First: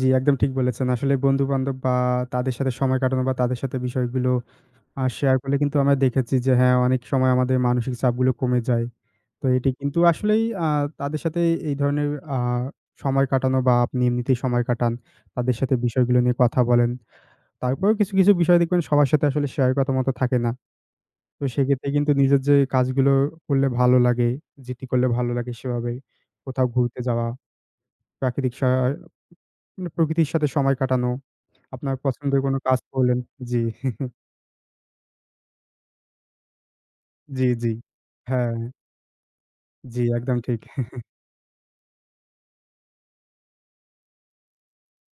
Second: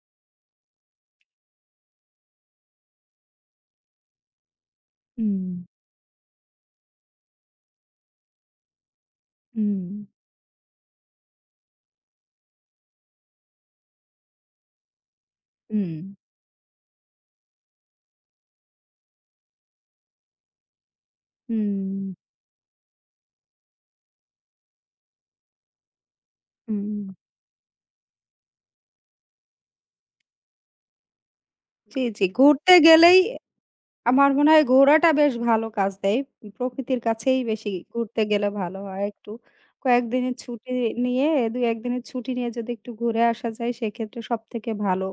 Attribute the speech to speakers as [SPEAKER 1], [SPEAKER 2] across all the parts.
[SPEAKER 1] জি, একদম ঠিক বলেছেন। আসলে বন্ধু-বান্ধব বা তাদের সাথে সময় কাটানো বা তাদের সাথে বিষয়গুলো আ শেয়ার করলে
[SPEAKER 2] হুম।
[SPEAKER 1] কিন্তু আমরা দেখেছি যে হ্যাঁ অনেক সময় আমাদের মানসিক চাপগুলো কমে যায়। তো এটি কিন্তু
[SPEAKER 2] হুম।
[SPEAKER 1] আসলেই আ তাদের সাথে এ এই ধরনের আ সময় কাটানো বা আপনি এমনিতেই সময় কাটান, তাদের সাথে
[SPEAKER 2] হুম।
[SPEAKER 1] বিষয়গুলো নিয়ে কথা বলেন। তারপরও কিছু, কিছু, বিষয় দেখবেন সবার সাথে আসলে শেয়ার করার মতো থাকে না। তো সেক্ষেত্রে
[SPEAKER 2] হুম।
[SPEAKER 1] কিন্তু নিজের যে কাজগুলো করলে ভালো লাগে, যেটি করলে ভালো লাগে সেভাবে। কোথাও ঘুরতে
[SPEAKER 2] হুম।
[SPEAKER 1] যাওয়া, প্রাকৃতিক সা মানে প্রকৃতির সাথে সময় কাটানো, আপনার
[SPEAKER 2] জি, জি।
[SPEAKER 1] পছন্দের কোন
[SPEAKER 2] ঘুরতে
[SPEAKER 1] কাজ
[SPEAKER 2] গেলেই
[SPEAKER 1] করলেন। জি।
[SPEAKER 2] আমার মনে হয় ঘোরাটা বেশ ভালো কাজ দেয়। প্রকৃতির কাছেই
[SPEAKER 1] জি, জি।
[SPEAKER 2] বেশি ঘুরতে গেলে
[SPEAKER 1] হ্যাঁ।
[SPEAKER 2] ভালো হয় একটু।
[SPEAKER 1] জি,
[SPEAKER 2] কয়েকদিনের
[SPEAKER 1] একদম ঠিক।
[SPEAKER 2] ছুটি নিয়ে, ২-১ দিনের ছুটি নিয়ে যদি একটু ঘুরে আসা যায় সেক্ষেত্রে সব থেকে ভালো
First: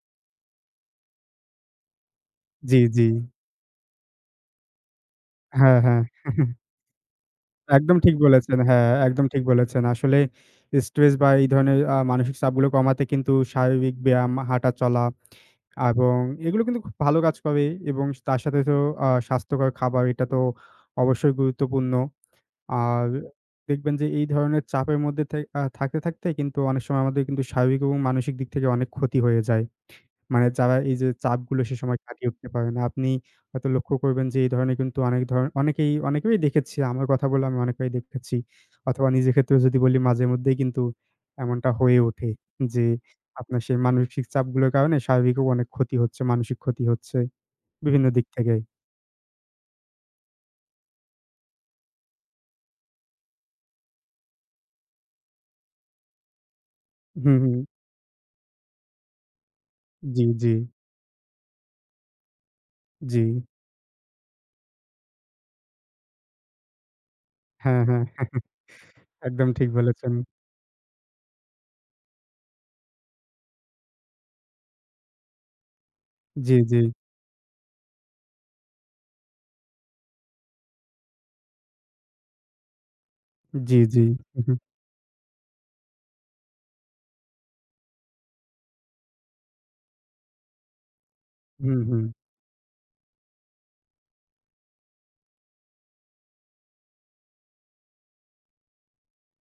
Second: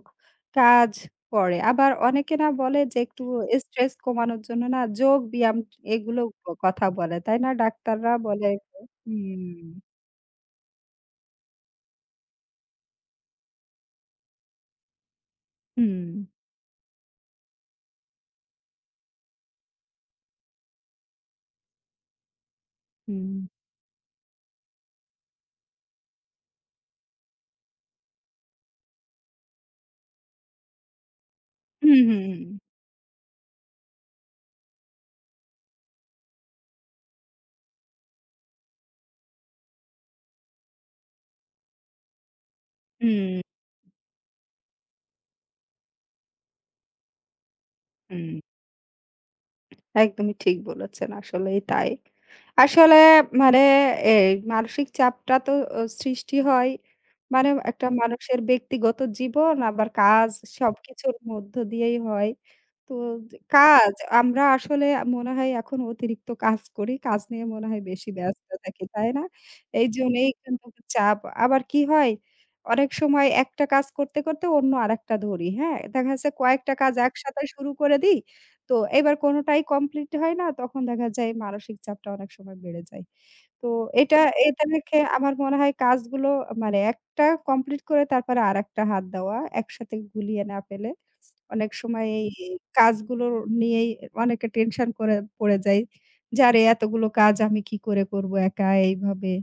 [SPEAKER 2] কাজ করে। আবার অনেকে না
[SPEAKER 1] জি,
[SPEAKER 2] বলে যে
[SPEAKER 1] জি।
[SPEAKER 2] একটু স্ট্রেস কমানোর জন্য না যোগব্যায়াম
[SPEAKER 1] হ্যাঁ, হ্যাঁ।
[SPEAKER 2] এগুলো ক কথা বলে। তাই না?
[SPEAKER 1] একদম
[SPEAKER 2] ডাক্তাররা
[SPEAKER 1] ঠিক
[SPEAKER 2] বলে
[SPEAKER 1] বলেছেন।
[SPEAKER 2] [unintelligible]
[SPEAKER 1] হ্যাঁ, একদম ঠিক
[SPEAKER 2] হুম।
[SPEAKER 1] বলেছেন। আসলেই স্ট্রেস বা এই ধরনের আ মানসিক চাপগুলো কমাতে কিন্তু স্বাভাবিক ব্যায়াম, হাঁটা চলা আ এবং
[SPEAKER 2] হুম।
[SPEAKER 1] এগুলো কিন্তু খুব ভালো কাজ করে এবং তার সাথে তো আ স্বাস্থ্যকর খাবার এটা তো অবশ্যই গুরুত্বপূর্ণ। আর
[SPEAKER 2] হুম।
[SPEAKER 1] দেখবেন যে এই ধরনের চাপের মধ্যে থেই আ থাকতে, থাকতেই কিন্তু অনেক সময় আমাদের কিন্তু স্বাভাবিক এবং মানসিক দিক থেকে অনেক ক্ষতি হয়ে যায়। মানে যারা এই যে চাপগুলো সে সময়
[SPEAKER 2] হুম, হুম,
[SPEAKER 1] কাটিয়ে উঠতে
[SPEAKER 2] হুম।
[SPEAKER 1] পারে না, আপনি হয়তো লক্ষ্য করবেন যে এই ধরনের কিন্তু অনেক ধরণ অনেকেই, অনেকেই দেখেছি আমার কথা বললে আমি অনেককেই দেখেছি। অথবা নিজের ক্ষেত্রেও যদি বলি মাঝেমধ্যেই কিন্তু এমনটা হয়ে ওঠে। যে
[SPEAKER 2] হুম।
[SPEAKER 1] আপনার সেই মানসিক চাপগুলোর কারণে শারীরিকও অনেক ক্ষতি হচ্ছে, মানসিক ক্ষতি হচ্ছে বিভিন্ন দিক
[SPEAKER 2] হুম।
[SPEAKER 1] থেকে।
[SPEAKER 2] একদমই ঠিক বলেছেন। আসলেই তাই। আসলে মানে এই মানসিক চাপটা তো ও সৃষ্টি হয়।
[SPEAKER 1] হুম,
[SPEAKER 2] মানে
[SPEAKER 1] হুম।
[SPEAKER 2] একটা মানুষের ব্যক্তিগত জীবন আবার
[SPEAKER 1] জি,
[SPEAKER 2] কাজ
[SPEAKER 1] জি।
[SPEAKER 2] সব কিছুর মধ্য দিয়েই হয়। তো
[SPEAKER 1] জি।
[SPEAKER 2] কাজ আমরা আসলে আ মনে হয় এখন অতিরিক্ত কাজ করি। কাজ নিয়ে মনে
[SPEAKER 1] হ্যাঁ,
[SPEAKER 2] হয়
[SPEAKER 1] হ্যাঁ।
[SPEAKER 2] বেশি ব্যস্ত থাকি, তাই না?
[SPEAKER 1] একদম ঠিক বলেছেন।
[SPEAKER 2] এইজন্যই কিন্তু চাপ। আবার কি হয়? অনেক সময় একটা কাজ করতে, করতে, অন্য আরেকটা ধরি, হ্যাঁ? দেখা যাচ্ছে
[SPEAKER 1] জি,
[SPEAKER 2] কয়েকটা
[SPEAKER 1] জি।
[SPEAKER 2] কাজ একসাথে শুরু করে দিই। তো এবার কোনটাই complete হয় না। তখন দেখা যায় মানসিক চাপটা অনেক সময় বেড়ে যায়। তো
[SPEAKER 1] জি, জি।
[SPEAKER 2] এটা, এটা, দেখে আমার মনে হয় কাজগুলো মানে একটা complete করে তারপরে আরেকটা হাত দেওয়া। একসাথে গুলিয়ে না ফেলে। অনেক
[SPEAKER 1] হুম, হুম।
[SPEAKER 2] সময় এই কাজগুলো নিয়েই অনেকে tension করে পড়ে যায়। যে আরে এতগুলো কাজ আমি কি করে করব একা এইভাবে?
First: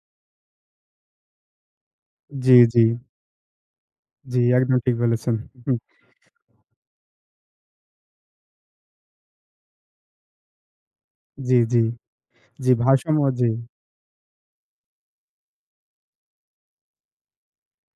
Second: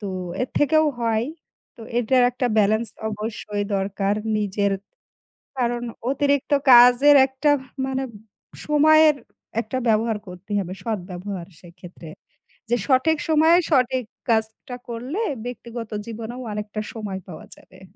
[SPEAKER 2] তো এর থেকেও হয়। তো এটার একটা
[SPEAKER 1] জি, জি।
[SPEAKER 2] balance অবশ্যই দরকার
[SPEAKER 1] জি,
[SPEAKER 2] নিজের।
[SPEAKER 1] একদম ঠিক বলেছেন।
[SPEAKER 2] কারণ অতিরিক্ত কাজের একটা মানে সময়ের একটা ব্যবহার করতেই হবে, সৎ ব্যবহার
[SPEAKER 1] জি, জি।
[SPEAKER 2] সেক্ষেত্রে।
[SPEAKER 1] জি,
[SPEAKER 2] যে সঠিক
[SPEAKER 1] ভারসাম্য, জি।
[SPEAKER 2] সময়ে সঠিক কাজটা করলে ব্যক্তিগত জীবনেও অনেকটা সময় পাওয়া যাবে।